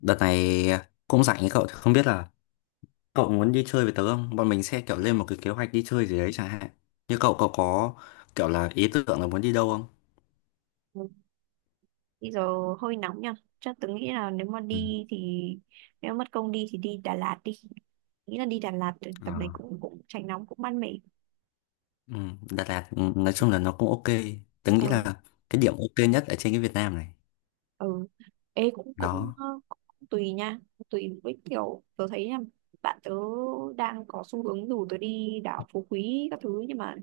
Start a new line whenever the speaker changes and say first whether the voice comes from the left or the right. left: Đợt này cũng rảnh ấy, cậu thì không biết là cậu muốn đi chơi với tớ không? Bọn mình sẽ kiểu lên một cái kế hoạch đi chơi gì đấy chẳng hạn. Như cậu cậu có kiểu là ý tưởng là muốn đi đâu không?
right: Ừ. Bây giờ hơi nóng nha. Chắc tớ nghĩ là
left: Ừ.
right: nếu mất công đi thì đi Đà Lạt đi. Nghĩ là đi Đà Lạt thì tầm này
left: À.
right: cũng cũng tránh nóng, cũng mát mẻ.
left: Ừ. Đà Lạt, ừ, nói chung là nó cũng ok. Tớ
right: Ờ,
left: nghĩ là cái điểm ok nhất ở trên cái Việt Nam này.
right: ừ. Ê, cũng cũng,
left: Đó.
right: ờ, cũng tùy nha, cũng tùy với kiểu tớ thấy nha. Bạn tớ đang có xu hướng rủ tớ đi đảo Phú Quý các thứ, nhưng mà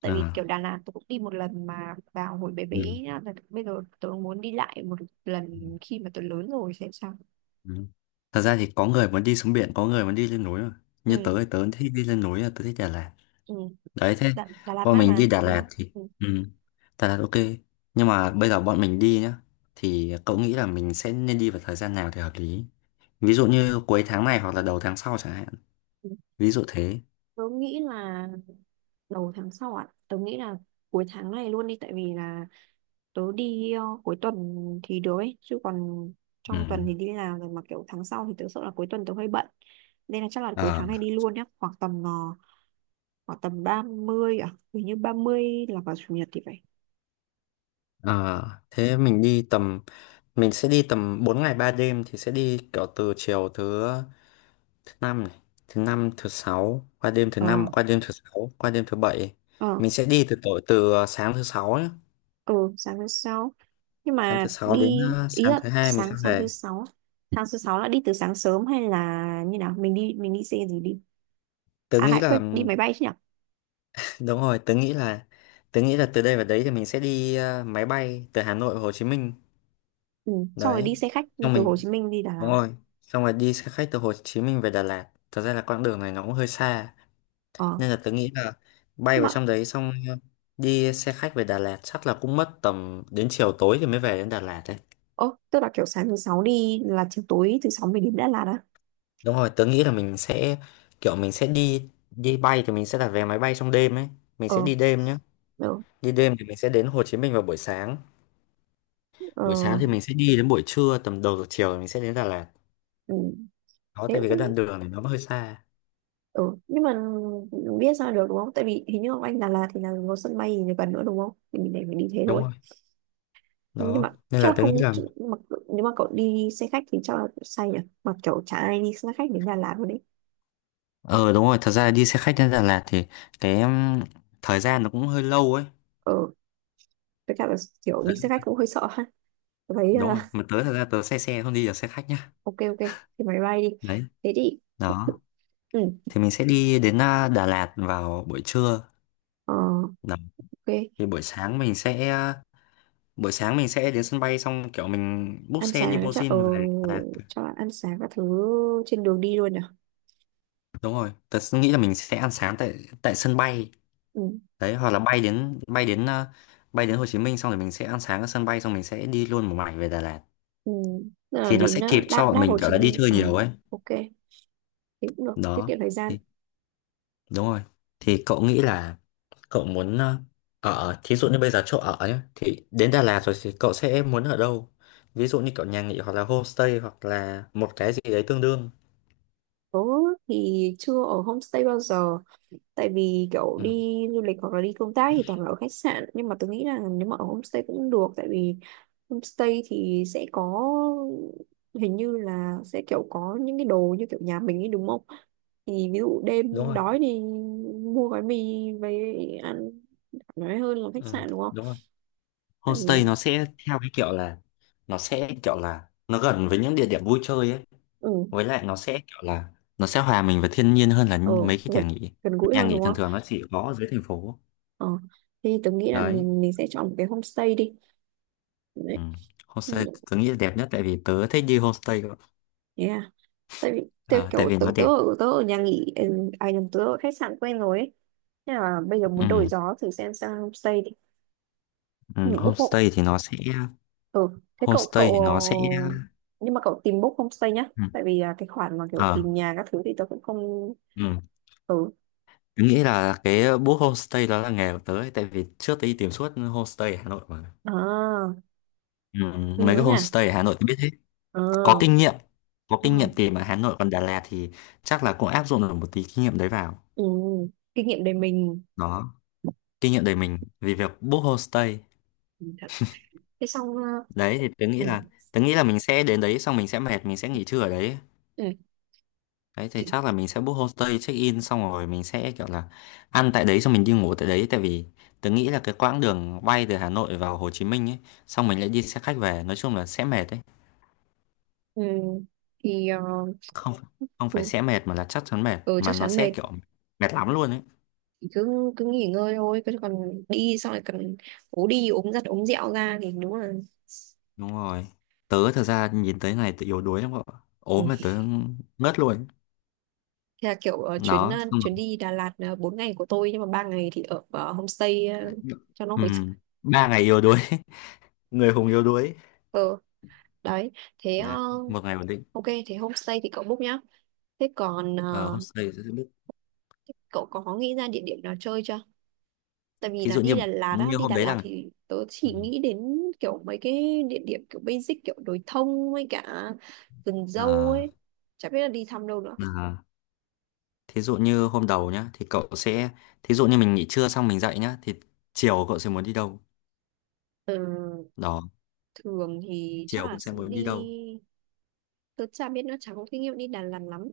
right: tại vì kiểu
left: À.
right: Đà Lạt tớ cũng đi một lần mà vào hồi bé bé
left: Ừ.
right: nhá. Là bây giờ tớ muốn đi lại một
left: Ừ.
right: lần khi mà tớ lớn rồi xem sao.
left: Ừ. Thật ra thì có người muốn đi xuống biển, có người muốn đi lên núi mà. Như
right: Ừ,
left: tớ thì tớ thích đi lên núi, là tớ thích Đà Lạt.
right: ừ.
left: Đấy, thế
right: Đà Lạt
left: bọn
right: mát
left: mình
right: mà
left: đi Đà, Ừ,
right: đúng
left: Lạt
right: không?
left: thì,
right: Ừ.
left: ừ, Đà Lạt ok nhưng mà bây giờ bọn mình đi nhá, thì cậu nghĩ là mình sẽ nên đi vào thời gian nào thì hợp lý, ví dụ như cuối tháng này hoặc là đầu tháng sau chẳng hạn, ví dụ thế.
right: Tớ nghĩ là đầu tháng sau ạ. Tớ nghĩ là cuối tháng này luôn đi, tại vì là tớ đi cuối tuần thì được ấy, chứ còn trong tuần
left: Ừ.
right: thì đi làm rồi, mà kiểu tháng sau thì tớ sợ là cuối tuần tớ hơi bận. Nên là chắc là cuối
left: Ờ.
right: tháng này đi luôn nhé, khoảng tầm 30 à, hình như 30 là vào chủ nhật thì phải.
left: Ờ, thế mình đi tầm mình sẽ đi tầm 4 ngày 3 đêm thì sẽ đi kiểu từ chiều thứ thứ năm này, thứ năm thứ sáu, qua đêm thứ
right: Ờ
left: năm, qua đêm thứ sáu, qua đêm thứ bảy.
right: ờ
left: Mình sẽ đi từ sáng thứ sáu,
right: ờ sáng thứ sáu. Nhưng
left: sáng thứ
right: mà
left: sáu đến
right: ý
left: sáng
right: là
left: thứ hai mình sẽ
right: sáng sáng thứ
left: về.
right: sáu. Tháng thứ sáu là đi từ sáng sớm hay là như nào? Mình đi xe gì đi?
left: Tớ
right: À,
left: nghĩ
right: hãy quyết
left: là
right: đi máy bay chứ nhỉ?
left: đúng rồi, tớ nghĩ là từ đây vào đấy thì mình sẽ đi máy bay từ Hà Nội và Hồ Chí Minh.
right: Ừ. Xong rồi
left: Đấy,
right: đi xe khách
left: xong
right: từ Hồ
left: mình
right: Chí Minh đi Đà
left: đúng
right: Lạt.
left: rồi, xong rồi đi xe khách từ Hồ Chí Minh về Đà Lạt, thật ra là quãng đường này nó cũng hơi xa,
right: Ờ.
left: nên là tớ nghĩ là bay vào
right: Mà,
left: trong đấy xong đi xe khách về Đà Lạt chắc là cũng mất tầm đến chiều tối thì mới về đến Đà Lạt đấy.
right: ơ tức là kiểu sáng thứ sáu đi là chiều tối thứ sáu mình đến Đà Lạt à?
left: Đúng rồi, tớ nghĩ là mình sẽ kiểu mình sẽ đi đi bay thì mình sẽ đặt vé máy bay trong đêm ấy, mình sẽ
right: Ờ,
left: đi đêm nhá.
right: được.
left: Đi đêm thì mình sẽ đến Hồ Chí Minh vào buổi sáng.
right: Ờ,
left: Buổi sáng thì mình sẽ đi đến buổi trưa, tầm đầu giờ chiều thì mình sẽ đến Đà Lạt.
right: ừ.
left: Đó,
right: Thế
left: tại vì cái
right: cũng-
left: đoạn đường này nó hơi xa.
right: ừ. Nhưng mà biết sao được đúng không? Tại vì hình như ở anh Đà Lạt thì là có sân bay gì gần nữa đúng không? Thì mình để mình đi thế
left: Đúng
right: thôi.
left: rồi.
right: Nhưng mà
left: Đó. Nên
right: chắc
left: là
right: là
left: tôi nghĩ
right: không
left: là...
right: mà, nếu mà cậu đi xe khách thì chắc là say nhỉ? Mà kiểu chả ai đi xe khách đến Đà Lạt luôn đấy.
left: Ờ đúng rồi, thật ra đi xe khách đến Đà Lạt thì cái thời gian nó cũng hơi lâu ấy.
right: Ờ, với cả là kiểu đi xe khách cũng hơi sợ ha. Tôi Thấy
left: Đúng
right: ờ,
left: rồi, mà tớ thật ra tớ xe xe không đi được xe khách nhá.
right: ok, ok, thì máy bay đi.
left: Đấy,
right: Thế đi,
left: đó.
right: ừ.
left: Thì mình sẽ đi đến Đà Lạt vào buổi trưa.
right: Ờ,
left: Đó.
right: ok.
left: Thì buổi sáng mình sẽ... à, Buổi sáng mình sẽ đến sân bay xong kiểu mình book
right: Ăn
left: xe
right: sáng chắc
left: limousine về Đà Lạt.
right: cho bạn ăn sáng các thứ trên đường đi luôn nhỉ?
left: Đúng rồi, tớ nghĩ là mình sẽ ăn sáng tại tại sân bay
right: Ừ.
left: đấy, hoặc là bay đến Hồ Chí Minh xong rồi mình sẽ ăn sáng ở sân bay xong mình sẽ đi luôn một mạch về Đà Lạt
right: Ừ. Tức là
left: thì nó
right: đến
left: sẽ kịp cho
right: đáp
left: bọn
right: đáp
left: mình
right: Hồ
left: kiểu
right: Chí
left: là đi
right: Minh.
left: chơi
right: Ờ,
left: nhiều ấy.
right: ok. Thế cũng được. Tiết
left: Đó,
right: kiệm thời gian.
left: thì, đúng rồi, thì cậu nghĩ là cậu muốn ở, thí dụ như bây giờ chỗ ở nhé, thì đến Đà Lạt rồi thì cậu sẽ muốn ở đâu, ví dụ như kiểu nhà nghỉ hoặc là homestay hoặc là một cái gì đấy tương đương.
right: Tớ thì chưa ở homestay bao giờ. Tại vì kiểu
left: ừ,
right: đi du lịch hoặc là đi công tác thì toàn là ở khách sạn, nhưng mà tôi nghĩ là nếu mà ở homestay cũng được. Tại vì homestay thì sẽ có, hình như là sẽ kiểu có những cái đồ như kiểu nhà mình ấy đúng không, thì ví dụ
left: đúng
right: đêm
left: rồi
right: đói thì mua gói mì về ăn, nói hơn là khách
left: ừ,
right: sạn đúng không.
left: đúng rồi
right: Tại
left: Homestay
right: vì
left: nó sẽ kiểu là nó gần với những địa điểm vui chơi ấy.
right: ừ,
left: Với lại nó sẽ hòa mình với thiên nhiên hơn là
right: ừ,
left: những- mấy cái
right: gần
left: nhà nghỉ.
right: gần gũi
left: Nhà
right: hơn
left: nghỉ
right: đúng
left: thường
right: không.
left: thường nó chỉ có ở dưới thành phố.
right: ờ thì tôi nghĩ là
left: Đấy.
right: mình sẽ chọn một cái homestay đi. Đấy.
left: Ừ. Homestay tớ nghĩ là đẹp nhất tại vì tớ thích đi homestay cơ.
right: Yeah, tại vì theo
left: Ờ, tại
right: kiểu
left: vì
right: tớ,
left: nó
right: tớ
left: đẹp.
right: ở tớ ở nhà nghỉ, ừ, à nhầm, tớ ở khách sạn quen rồi ấy. Thế là bây giờ muốn đổi
left: Ừ.
right: gió thử xem, sang homestay đi. Ừ,
left: Ừ.
right: book hộ,
left: Homestay thì nó sẽ
right: ừ, thế cậu
left: homestay thì nó sẽ
right: cậu nhưng mà cậu tìm book homestay nhá.
left: ừ.
right: Tại vì cái khoản mà kiểu
left: Ờ.
right: tìm nhà các thứ thì tớ cũng không.
left: Ừ.
right: Ừ,
left: Tớ nghĩ là cái book homestay đó là nghề của tớ ấy, tại vì trước tớ đi tìm suốt homestay ở Hà Nội mà.
right: à,
left: Ừ,
right: nguy
left: mấy
right: quá
left: cái
right: nhỉ.
left: homestay ở Hà Nội tôi biết,
right: ờ
left: có kinh nghiệm có
right: ờ,
left: kinh nghiệm tìm ở Hà Nội, còn Đà Lạt thì chắc là cũng áp dụng được một tí kinh nghiệm đấy vào.
right: ừ. Kinh nghiệm để mình.
left: Đó, kinh nghiệm đời mình vì việc book homestay.
right: Ừ, thật. thế xong à,
left: Đấy thì tớ
right: ừ.
left: nghĩ là tớ nghĩ là mình sẽ đến đấy xong mình sẽ mệt, mình sẽ nghỉ trưa ở đấy.
right: Ừ.
left: Đấy thì chắc là mình sẽ book homestay check in xong rồi mình sẽ kiểu là ăn tại đấy xong mình đi ngủ tại đấy, tại vì tớ nghĩ là cái quãng đường bay từ Hà Nội vào Hồ Chí Minh ấy xong mình lại đi xe khách về nói chung là sẽ mệt đấy.
right: Ừ. thì ờ,
left: Không, không phải
right: ừ.
left: sẽ mệt mà là chắc chắn mệt,
right: Ừ,
left: mà
right: chắc
left: nó
right: chắn
left: sẽ
right: mệt.
left: kiểu mệt lắm luôn ấy.
right: Thì cứ cứ nghỉ ngơi thôi, cứ còn đi xong lại còn ố đi ốm giặt ốm dẹo ra thì đúng là.
left: Đúng rồi, tớ thật ra nhìn tới ngày tớ yếu đuối lắm cậu ạ.
right: Ừ.
left: Ốm mà tớ ngất luôn.
right: Thế là kiểu ờ, chuyến ờ,
left: Nó xong rồi,
right: chuyến đi Đà Lạt, 4 ngày của tôi nhưng mà ba ngày thì ở homestay cho nó
left: ừ,
right: hồi sức.
left: 3 ngày yếu đuối người hùng yếu đuối
right: ờ đấy. thế ờ,
left: này, một ngày ổn định.
right: ok, thế homestay thì cậu book nhá. thế còn
left: Ờ,
right: ờ,
left: hôm sau thì sẽ biết,
right: thế cậu có nghĩ ra địa điểm nào chơi chưa? Tại vì
left: thí
right: là
left: dụ như
right: đi Đà Lạt á
left: như
right: đi
left: hôm
right: Đà
left: đấy
right: Lạt
left: là.
right: thì tớ
left: Ừ.
right: chỉ nghĩ đến kiểu mấy cái địa điểm kiểu basic, kiểu đồi thông với cả vườn dâu
left: À.
right: ấy, chả biết là đi thăm đâu nữa.
left: À, thí dụ như hôm đầu nhá thì cậu sẽ, thí dụ như mình nghỉ trưa xong mình dậy nhá thì chiều cậu sẽ muốn đi đâu.
right: Ờ,
left: Đó,
right: thường thì chắc
left: chiều
right: là
left: cũng sẽ
right: sẽ
left: muốn
right: đi.
left: đi đâu.
right: Tôi chả biết nữa, chả có kinh nghiệm đi Đà Lạt lắm,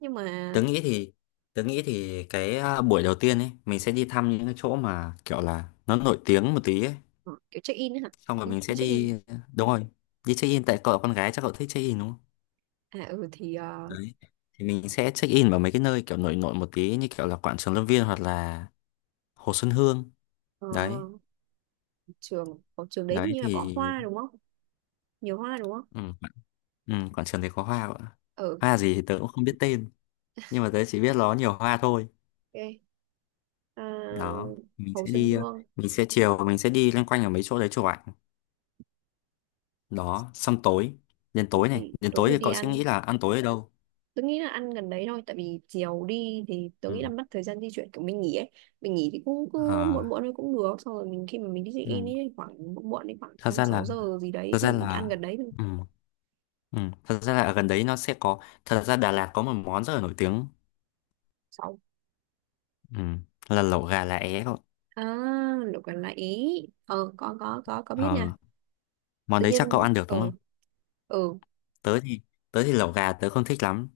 right: nhưng mà
left: Tớ nghĩ thì tớ nghĩ thì cái buổi đầu tiên ấy mình sẽ đi thăm những cái chỗ mà kiểu là nó nổi tiếng một tí ấy.
right: ờ, kiểu check in ấy hả.
left: Xong rồi
right: Đi
left: mình sẽ
right: check in.
left: đi, đúng rồi, đi check in, tại cậu là con gái chắc cậu thích check in đúng không?
right: À, ừ,
left: Đấy thì mình sẽ check in vào mấy cái nơi kiểu nổi nổi một tí như kiểu là Quảng Trường Lâm Viên hoặc là Hồ Xuân Hương,
right: ờ,
left: đấy.
right: ở trường đấy
left: Đấy
right: hình như là
left: thì
right: có hoa đúng không? Nhiều hoa đúng không?
left: ừ, ừ, Quảng Trường thì có hoa cậu ạ.
right: Ừ,
left: Hoa gì thì tớ cũng không biết tên, nhưng mà tớ chỉ biết nó nhiều hoa thôi.
right: ok. À,
left: Đó,
right: Hồ Xuân Hương.
left: mình sẽ chiều mình sẽ đi loanh quanh ở mấy chỗ đấy chụp ảnh. Đó xong tối,
right: tối thì
left: đến
right: tối
left: tối
right: thì
left: thì
right: đi
left: cậu sẽ
right: ăn.
left: nghĩ là ăn tối ở đâu.
right: Tôi nghĩ là ăn gần đấy thôi, tại vì chiều đi thì tôi
left: Ừ.
right: nghĩ là mất thời gian di chuyển, kiểu mình nghỉ ấy. Mình nghỉ thì cũng cứ muộn
left: À,
right: muộn thôi cũng được, xong rồi mình khi mà mình đi check in
left: ừ.
right: ấy khoảng muộn muộn, đến khoảng
left: thật
right: năm
left: ra
right: sáu
left: là
right: giờ gì đấy
left: thật ra
right: thì mình ăn
left: là
right: gần đấy thôi.
left: ừ. Ừ. Thật ra là ở gần đấy nó sẽ có, thật ra Đà Lạt có một món rất là nổi tiếng,
right: Sáu,
left: ừ, là lẩu gà lá é cậu.
right: à, lẩu gà lại ý. Ờ, có, biết
left: Ờ,
right: nha.
left: món
right: Tự
left: đấy chắc cậu
right: nhiên
left: ăn được đúng không?
right: ờ
left: Tớ thì tớ thì lẩu gà tớ không thích lắm,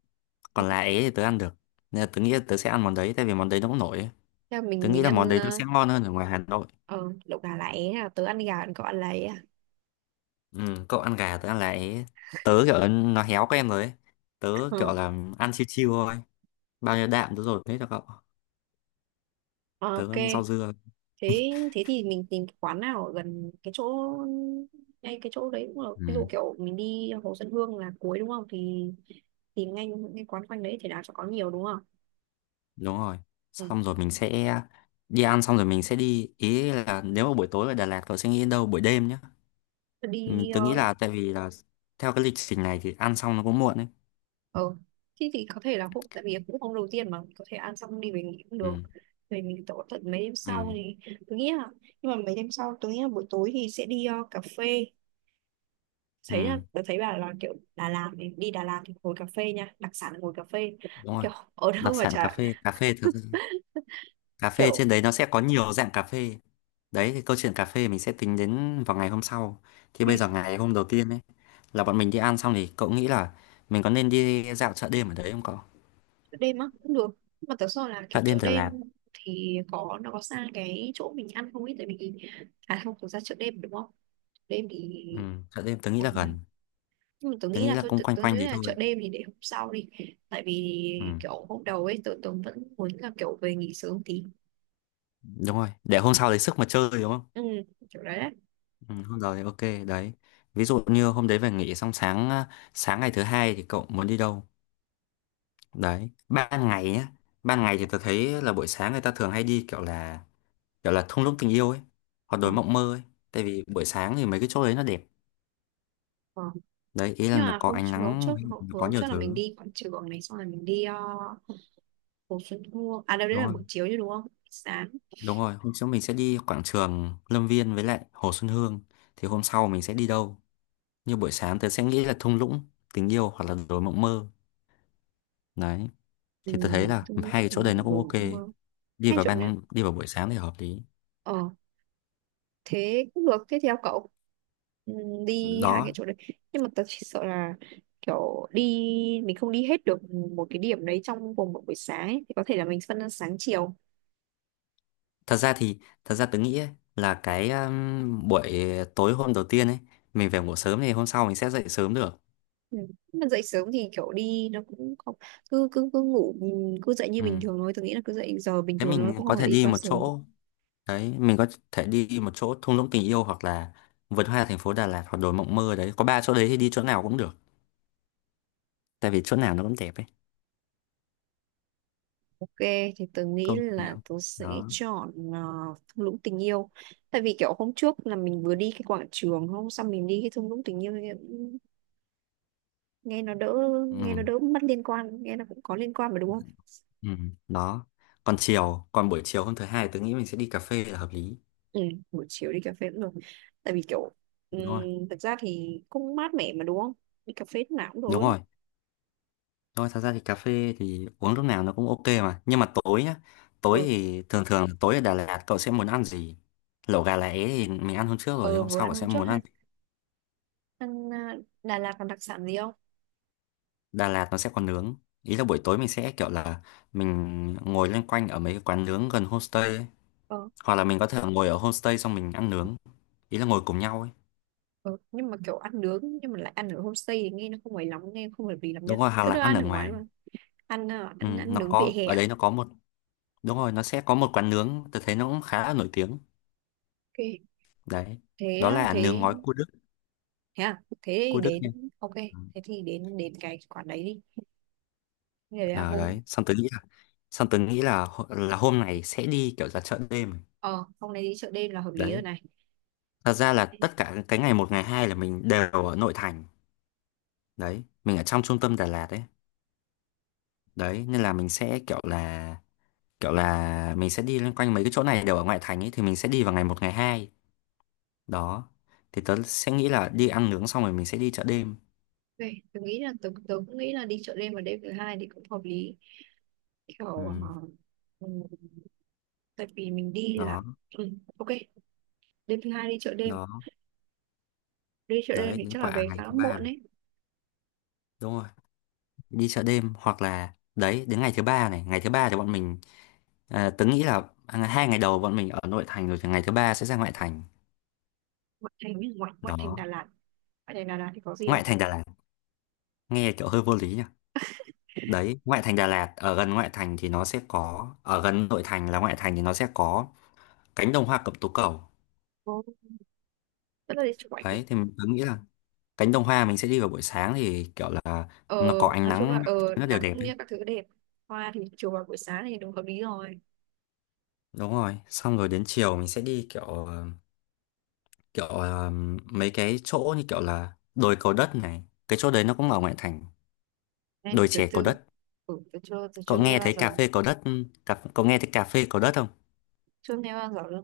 left: còn lá é thì tớ ăn được, nên là tớ nghĩ là tớ sẽ ăn món đấy tại vì món đấy nó cũng nổi ấy.
right: theo
left: Tớ
right: mình
left: nghĩ
right: mình
left: là món
right: ăn
left: đấy nó sẽ ngon hơn ở ngoài Hà Nội.
right: ờ, lẩu gà lá é, à, tớ ăn gà còn cậu ăn lá é à.
left: Ừ, cậu ăn gà tớ ăn lại, tớ kiểu nó héo các em rồi ấy. Tớ
right: Ờ,
left: kiểu là ăn chiêu chiêu thôi, bao nhiêu đạm tớ dồn hết cho cậu, tớ
right: ok.
left: ăn rau dưa.
right: Thế thế thì mình tìm cái quán nào ở gần cái chỗ. Ngay cái chỗ đấy cũng được, ví dụ
left: Ừ,
right: kiểu mình đi Hồ Xuân Hương là cuối đúng không, thì tìm ngay những cái quán quanh đấy thì nào cho có nhiều đúng không.
left: đúng rồi,
right: Ừ.
left: xong rồi mình sẽ đi ăn xong rồi mình sẽ đi, ý là nếu mà buổi tối ở Đà Lạt cậu sẽ nghĩ đến đâu, buổi đêm nhá. Mình
right: đi
left: tớ
right: ờ
left: nghĩ là tại vì là theo cái lịch trình này thì ăn xong nó cũng muộn ấy.
right: ờ, thế thì có thể là hôm, tại vì cũng hôm đầu tiên mà, có thể ăn xong đi về nghỉ cũng
left: Ừ,
right: được. Về mình tổ tận mấy đêm sau
left: ừ,
right: thì tôi nghĩ là. Nhưng mà mấy đêm sau tôi nghĩ là buổi tối thì sẽ đi cà phê. Thấy là
left: ừ,
right: tôi thấy bà là kiểu Đà Lạt thì đi Đà Lạt thì ngồi cà phê nha, đặc sản là ngồi cà phê.
left: đúng rồi,
right: Kiểu ở đâu
left: đặc
right: mà
left: sản cà
right: chả.
left: phê, cà phê thật, cà phê
right: Kiểu
left: trên đấy nó sẽ có nhiều dạng cà phê. Đấy thì câu chuyện cà phê mình sẽ tính đến vào ngày hôm sau. Thì bây giờ ngày hôm đầu tiên ấy là bọn mình đi ăn xong thì cậu nghĩ là mình có nên đi dạo chợ đêm ở đấy không cậu?
right: đêm á cũng được. Nhưng mà thật sự là
left: Chợ
right: kiểu
left: đêm
right: chợ
left: Đà
right: đêm
left: Lạt.
right: thì có, nó có xa cái chỗ mình ăn không ấy, tại vì. À không, thực ra chợ đêm đúng không, chợ đêm thì.
left: Ừ, chợ đêm tớ nghĩ
right: Ủa
left: là
right: mà,
left: gần,
right: nhưng mà tớ
left: tớ
right: nghĩ
left: nghĩ
right: là
left: là
right: thôi,
left: cũng
right: tớ,
left: quanh
right: tớ nghĩ
left: quanh đấy
right: là chợ
left: thôi.
right: đêm thì để hôm sau đi. Tại vì
left: Ừ,
right: kiểu hôm đầu ấy tớ vẫn muốn là kiểu về nghỉ sớm tí.
left: đúng rồi để hôm sau lấy sức mà chơi đúng không?
right: Ừ, kiểu đấy đấy.
left: Ừ, hôm đầu thì ok đấy, ví dụ như hôm đấy về nghỉ xong sáng sáng ngày thứ hai thì cậu muốn đi đâu. Đấy ban ngày nhá, ban ngày thì tôi thấy là buổi sáng người ta thường hay đi kiểu là, kiểu là thung lũng tình yêu ấy hoặc
right: Ờ,
left: đồi mộng mơ ấy, tại vì buổi sáng thì mấy cái chỗ đấy nó đẹp.
right: ờ.
left: Đấy, ý là
right: Nhưng
left: nó
right: mà
left: có
right: hôm
left: ánh
right: trước hôm
left: nắng,
right: trước hôm,
left: nó có
right: hôm
left: nhiều
right: trước là mình
left: thứ.
right: đi quảng trường này, xong rồi mình đi Hồ Xuân Hương, à đâu đấy
left: Đúng
right: là
left: rồi,
right: buổi chiều chứ đúng không, sáng.
left: đúng rồi, hôm sau mình sẽ đi quảng trường Lâm Viên với lại Hồ Xuân Hương, thì hôm sau mình sẽ đi đâu. Như buổi sáng tớ sẽ nghĩ là thung lũng tình yêu hoặc là đồi mộng mơ, đấy,
right: Ừ,
left: thì tớ thấy là
right: đúng,
left: hai cái chỗ đấy nó
right: đúng,
left: cũng
right: đúng,
left: ok,
right: đúng.
left: đi
right: Hay
left: vào
right: chợ đêm.
left: ban đi vào buổi sáng thì hợp lý.
right: Ờ, thế cũng được, thế thì theo cậu. Ừ, đi hai cái
left: Đó,
right: chỗ đấy. Nhưng mà tớ chỉ sợ là kiểu đi mình không đi hết được một cái điểm đấy trong vòng một buổi sáng ấy. Thì có thể là mình phân ra sáng chiều.
left: thật ra thì thật ra tớ nghĩ ấy, là cái buổi tối hôm đầu tiên ấy mình về ngủ sớm thì hôm sau mình sẽ dậy sớm được.
right: Ừ. Mà dậy sớm thì kiểu đi nó cũng không. Cứ cứ cứ ngủ, ừ, cứ dậy như
left: Ừ.
right: bình thường thôi, tôi nghĩ là cứ dậy giờ bình
left: Thế
right: thường thôi,
left: mình
right: cũng không
left: có
right: phải
left: thể
right: đi
left: đi
right: quá
left: một
right: sớm.
left: chỗ đấy, mình có thể đi một chỗ thung lũng tình yêu hoặc là vườn hoa thành phố Đà Lạt hoặc đồi mộng mơ, đấy có ba chỗ đấy thì đi chỗ nào cũng được, tại vì chỗ nào nó cũng đẹp ấy.
right: Ok, thì tớ nghĩ
left: Không
right: là
left: đâu.
right: tớ sẽ
left: Đó.
right: chọn thung lũng tình yêu. Tại vì kiểu hôm trước là mình vừa đi cái quảng trường, hôm sau mình đi cái thung lũng tình yêu, nghe nó đỡ, nghe nó
left: Ừ.
right: đỡ mất liên quan, nghe nó cũng có liên quan mà đúng không.
left: Ừ. Đó, còn chiều, còn buổi chiều hôm thứ hai tôi nghĩ mình sẽ đi cà phê là hợp lý.
right: Ừ, buổi chiều đi cà phê cũng được. Tại vì kiểu ừm,
left: Đúng rồi.
right: thực ra thì cũng mát mẻ mà đúng không. Đi cà phê lúc nào cũng được
left: Đúng
right: luôn á.
left: rồi, đúng rồi, thật ra thì cà phê thì uống lúc nào nó cũng ok mà, nhưng mà tối nhá. Tối
right: Ừ.
left: thì thường thường là tối ở Đà Lạt cậu sẽ muốn ăn gì? Lẩu gà lá é thì mình ăn hôm trước rồi,
right: Ờ,
left: hôm
right: vừa
left: sau
right: ăn
left: cậu
right: hôm
left: sẽ
right: trước
left: muốn?
right: ha. ăn à, Đà Lạt còn đặc sản gì không.
left: Đà Lạt nó sẽ còn nướng, ý là buổi tối mình sẽ kiểu là mình ngồi loanh quanh ở mấy cái quán nướng gần homestay ấy.
right: Ờ.
left: Hoặc là mình có thể ngồi ở homestay xong mình ăn nướng, ý là ngồi cùng nhau ấy.
right: Ừ. Nhưng mà kiểu ăn nướng nhưng mà lại ăn ở homestay thì nghe nó không ấy lắm, nghe không hợp lý lắm nha.
left: Đúng rồi, hoặc
right: Cứ
left: là
right: đưa
left: ăn
right: ăn
left: ở
right: ở ngoài
left: ngoài.
right: luôn. ăn à,
left: Ừ,
right: ăn ăn
left: nó
right: nướng vỉa
left: có
right: hè
left: ở
right: à?
left: đấy, nó có một, đúng rồi, nó sẽ có một quán nướng tôi thấy nó cũng khá là nổi tiếng.
right: Ok, thế.
left: Đấy, đó là nướng ngói
right: Thế
left: cua Đức.
right: thế à thế thì
left: Cua Đức nha.
right: đến, ok, thế thì đến đến cái quán đấy đi. Thế là hôm,
left: Đấy xong tớ nghĩ là, xong tớ nghĩ là là hôm này sẽ đi kiểu là chợ đêm.
right: ờ hôm nay đi chợ đêm là hợp lý rồi
left: Đấy,
right: này.
left: thật ra là
right: Đấy,
left: tất cả cái ngày một ngày hai là mình đều ở nội thành, đấy mình ở trong trung tâm Đà Lạt đấy. Đấy nên là mình sẽ kiểu là, kiểu là mình sẽ đi loanh quanh mấy cái chỗ này đều ở ngoại thành ấy, thì mình sẽ đi vào ngày một ngày hai. Đó, thì tớ sẽ nghĩ là đi ăn nướng xong rồi mình sẽ đi chợ đêm.
right: vậy tôi nghĩ là tôi cũng nghĩ là đi chợ đêm vào đêm thứ hai thì cũng hợp lý.
left: Ừ.
right: Kiểu ờ, ừ, tại vì mình đi
left: Đó.
right: là, ừ, ok. Đêm thứ hai đi chợ đêm.
left: Đó.
right: Đi chợ đêm
left: Đấy
right: thì
left: đến
right: chắc là
left: quả
right: về
left: ngày
right: khá là
left: thứ ba
right: muộn
left: này.
right: ấy.
left: Đúng rồi, đi chợ đêm, hoặc là đấy đến ngày thứ ba này, ngày thứ ba thì bọn mình, tớ nghĩ là, hai ngày đầu bọn mình ở nội thành rồi thì ngày thứ ba sẽ ra ngoại thành.
right: Ngoại thành ấy, ngoại ngoại thành
left: Đó.
right: Đà Lạt. Ngoại thành Đà Lạt thì có gì
left: Ngoại
right: không.
left: thành Đà Lạt nghe kiểu hơi vô lý nhỉ. Đấy, ngoại thành Đà Lạt ở gần ngoại thành thì nó sẽ có, ở gần nội thành là ngoại thành thì nó sẽ có cánh đồng hoa cẩm tú cầu.
right: Có. Rất là đi chụp ảnh.
left: Đấy thì mình cứ nghĩ là cánh đồng hoa mình sẽ đi vào buổi sáng thì kiểu là
right: ờ
left: nó có ánh
right: nói chung là
left: nắng, nó đều
right: nắng
left: đẹp
right: cũng như
left: đấy.
right: các thứ đẹp. Hoa thì chiều và buổi sáng thì đúng hợp lý rồi.
left: Đúng rồi, xong rồi đến chiều mình sẽ đi kiểu kiểu mấy cái chỗ như kiểu là đồi cầu đất này, cái chỗ đấy nó cũng ở ngoại thành.
right: Nay thì
left: Đồi
right: tôi
left: chè cầu
right: chưa,
left: đất.
right: ừ, tôi chưa
left: Cậu
right: nghe
left: nghe
right: bao
left: thấy
right: giờ.
left: cà phê cầu đất, cậu nghe thấy cà phê cầu đất không?
right: Chưa nghe bao giờ nữa.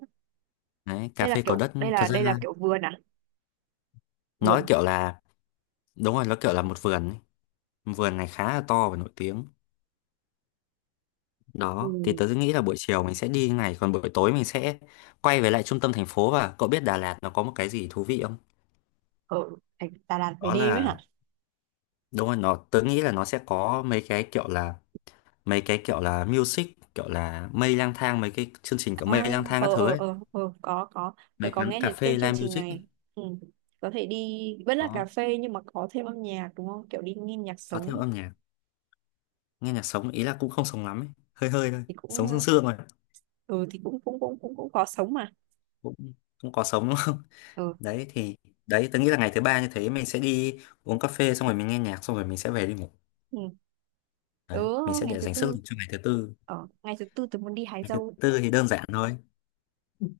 left: Đấy, cà
right: đây là
left: phê cầu
right: kiểu
left: đất
right: đây
left: thật
right: là
left: ra
right: đây là kiểu vườn à,
left: nói
right: vườn.
left: kiểu là, đúng rồi, nó kiểu là một vườn ấy. Vườn này khá là to và nổi tiếng. Đó, thì
right: Ừ.
left: tớ nghĩ là buổi chiều mình sẽ đi như này, còn buổi tối mình sẽ quay về lại trung tâm thành phố. Và cậu biết Đà Lạt nó có một cái gì thú vị không?
right: Ở thành Đà Lạt về
left: Đó
right: đêm ấy hả.
left: là, đúng rồi, nó, tớ nghĩ là nó sẽ có mấy cái kiểu là, mấy cái kiểu là music, kiểu là mây lang thang, mấy cái chương trình kiểu
right: À,
left: mây lang thang các
right: ờ,
left: thứ
right: ờ,
left: ấy,
right: ờ, ờ, có, có. Tôi
left: mấy
right: có
left: quán
right: nghe
left: cà
right: thấy
left: phê
right: tên chương
left: live
right: trình
left: music ấy.
right: này. Ừ. Có thể đi vẫn là cà
left: Đó,
right: phê nhưng mà có thêm âm nhạc đúng không, kiểu đi nghe nhạc
left: có theo
right: sống.
left: âm nhạc, nghe nhạc sống, ý là cũng không sống lắm ấy, hơi hơi thôi,
right: Thì
left: sống
right: cũng
left: sương sương rồi,
right: ừ, thì cũng cũng cũng cũng cũng có sống mà.
left: cũng cũng có sống đúng không?
right: Ừ.
left: Đấy thì, đấy, tớ nghĩ là ngày thứ ba như thế mình sẽ đi uống cà phê xong rồi mình nghe nhạc xong rồi mình sẽ về đi ngủ.
right: Ừ. Tớ,
left: Đấy mình sẽ
right: ngày
left: để
right: thứ
left: dành sức
right: tư.
left: lực cho ngày thứ tư.
right: Ở ngày thứ tư tớ muốn đi hái
left: Ngày thứ
right: dâu.
left: tư thì đơn giản thôi,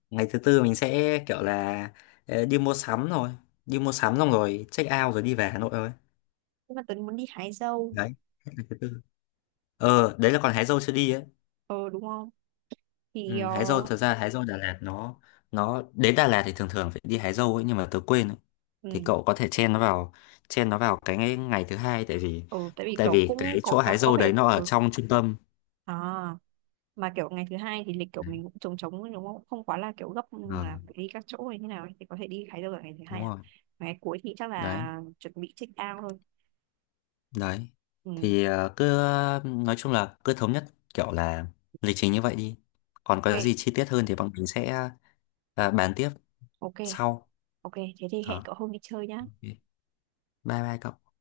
left: ngày thứ tư mình sẽ kiểu là đi mua sắm rồi, đi mua sắm xong rồi check out rồi đi về Hà Nội thôi.
right: Nhưng mà tớ muốn đi hái dâu.
left: Đấy, hết ngày thứ tư. Ờ đấy là còn hái dâu chưa đi ấy.
right: Ờ, đúng không. Thì
left: Ừ,
right: ờ
left: hái dâu thật ra hái dâu Đà Lạt nó đến Đà Lạt thì thường thường phải đi hái dâu ấy nhưng mà tớ quên ấy. Thì
right: ừ,
left: cậu có thể chen nó vào, chen nó vào cái ngày, ngày thứ hai,
right: ừ, tại vì
left: tại
right: kiểu
left: vì
right: cũng
left: cái
right: có
left: chỗ
right: có
left: hái
right: có
left: dâu
right: vẻ
left: đấy nó ở
right: ừ.
left: trong trung tâm.
right: À, mà kiểu ngày thứ hai thì lịch kiểu
left: Đấy.
right: mình cũng trống trống ấy, đúng không, không quá là kiểu gấp, ừ,
left: Ờ
right: là phải đi các chỗ hay như nào ấy. Thì có thể đi Thái Đâu ở ngày thứ hai
left: đúng
right: à.
left: rồi.
right: Mà ngày cuối thì chắc
left: Đấy.
right: là chuẩn bị check out thôi.
left: Đấy.
right: Ừ.
left: Thì cứ nói chung là cứ thống nhất kiểu là lịch trình như vậy đi. Còn có
right: Ok,
left: gì chi tiết hơn thì bọn mình sẽ bàn tiếp
right: ok,
left: sau.
right: ok, thế thì hẹn
left: Đó.
right: cậu hôm đi chơi nhá.
left: Ok. Bye bye cậu.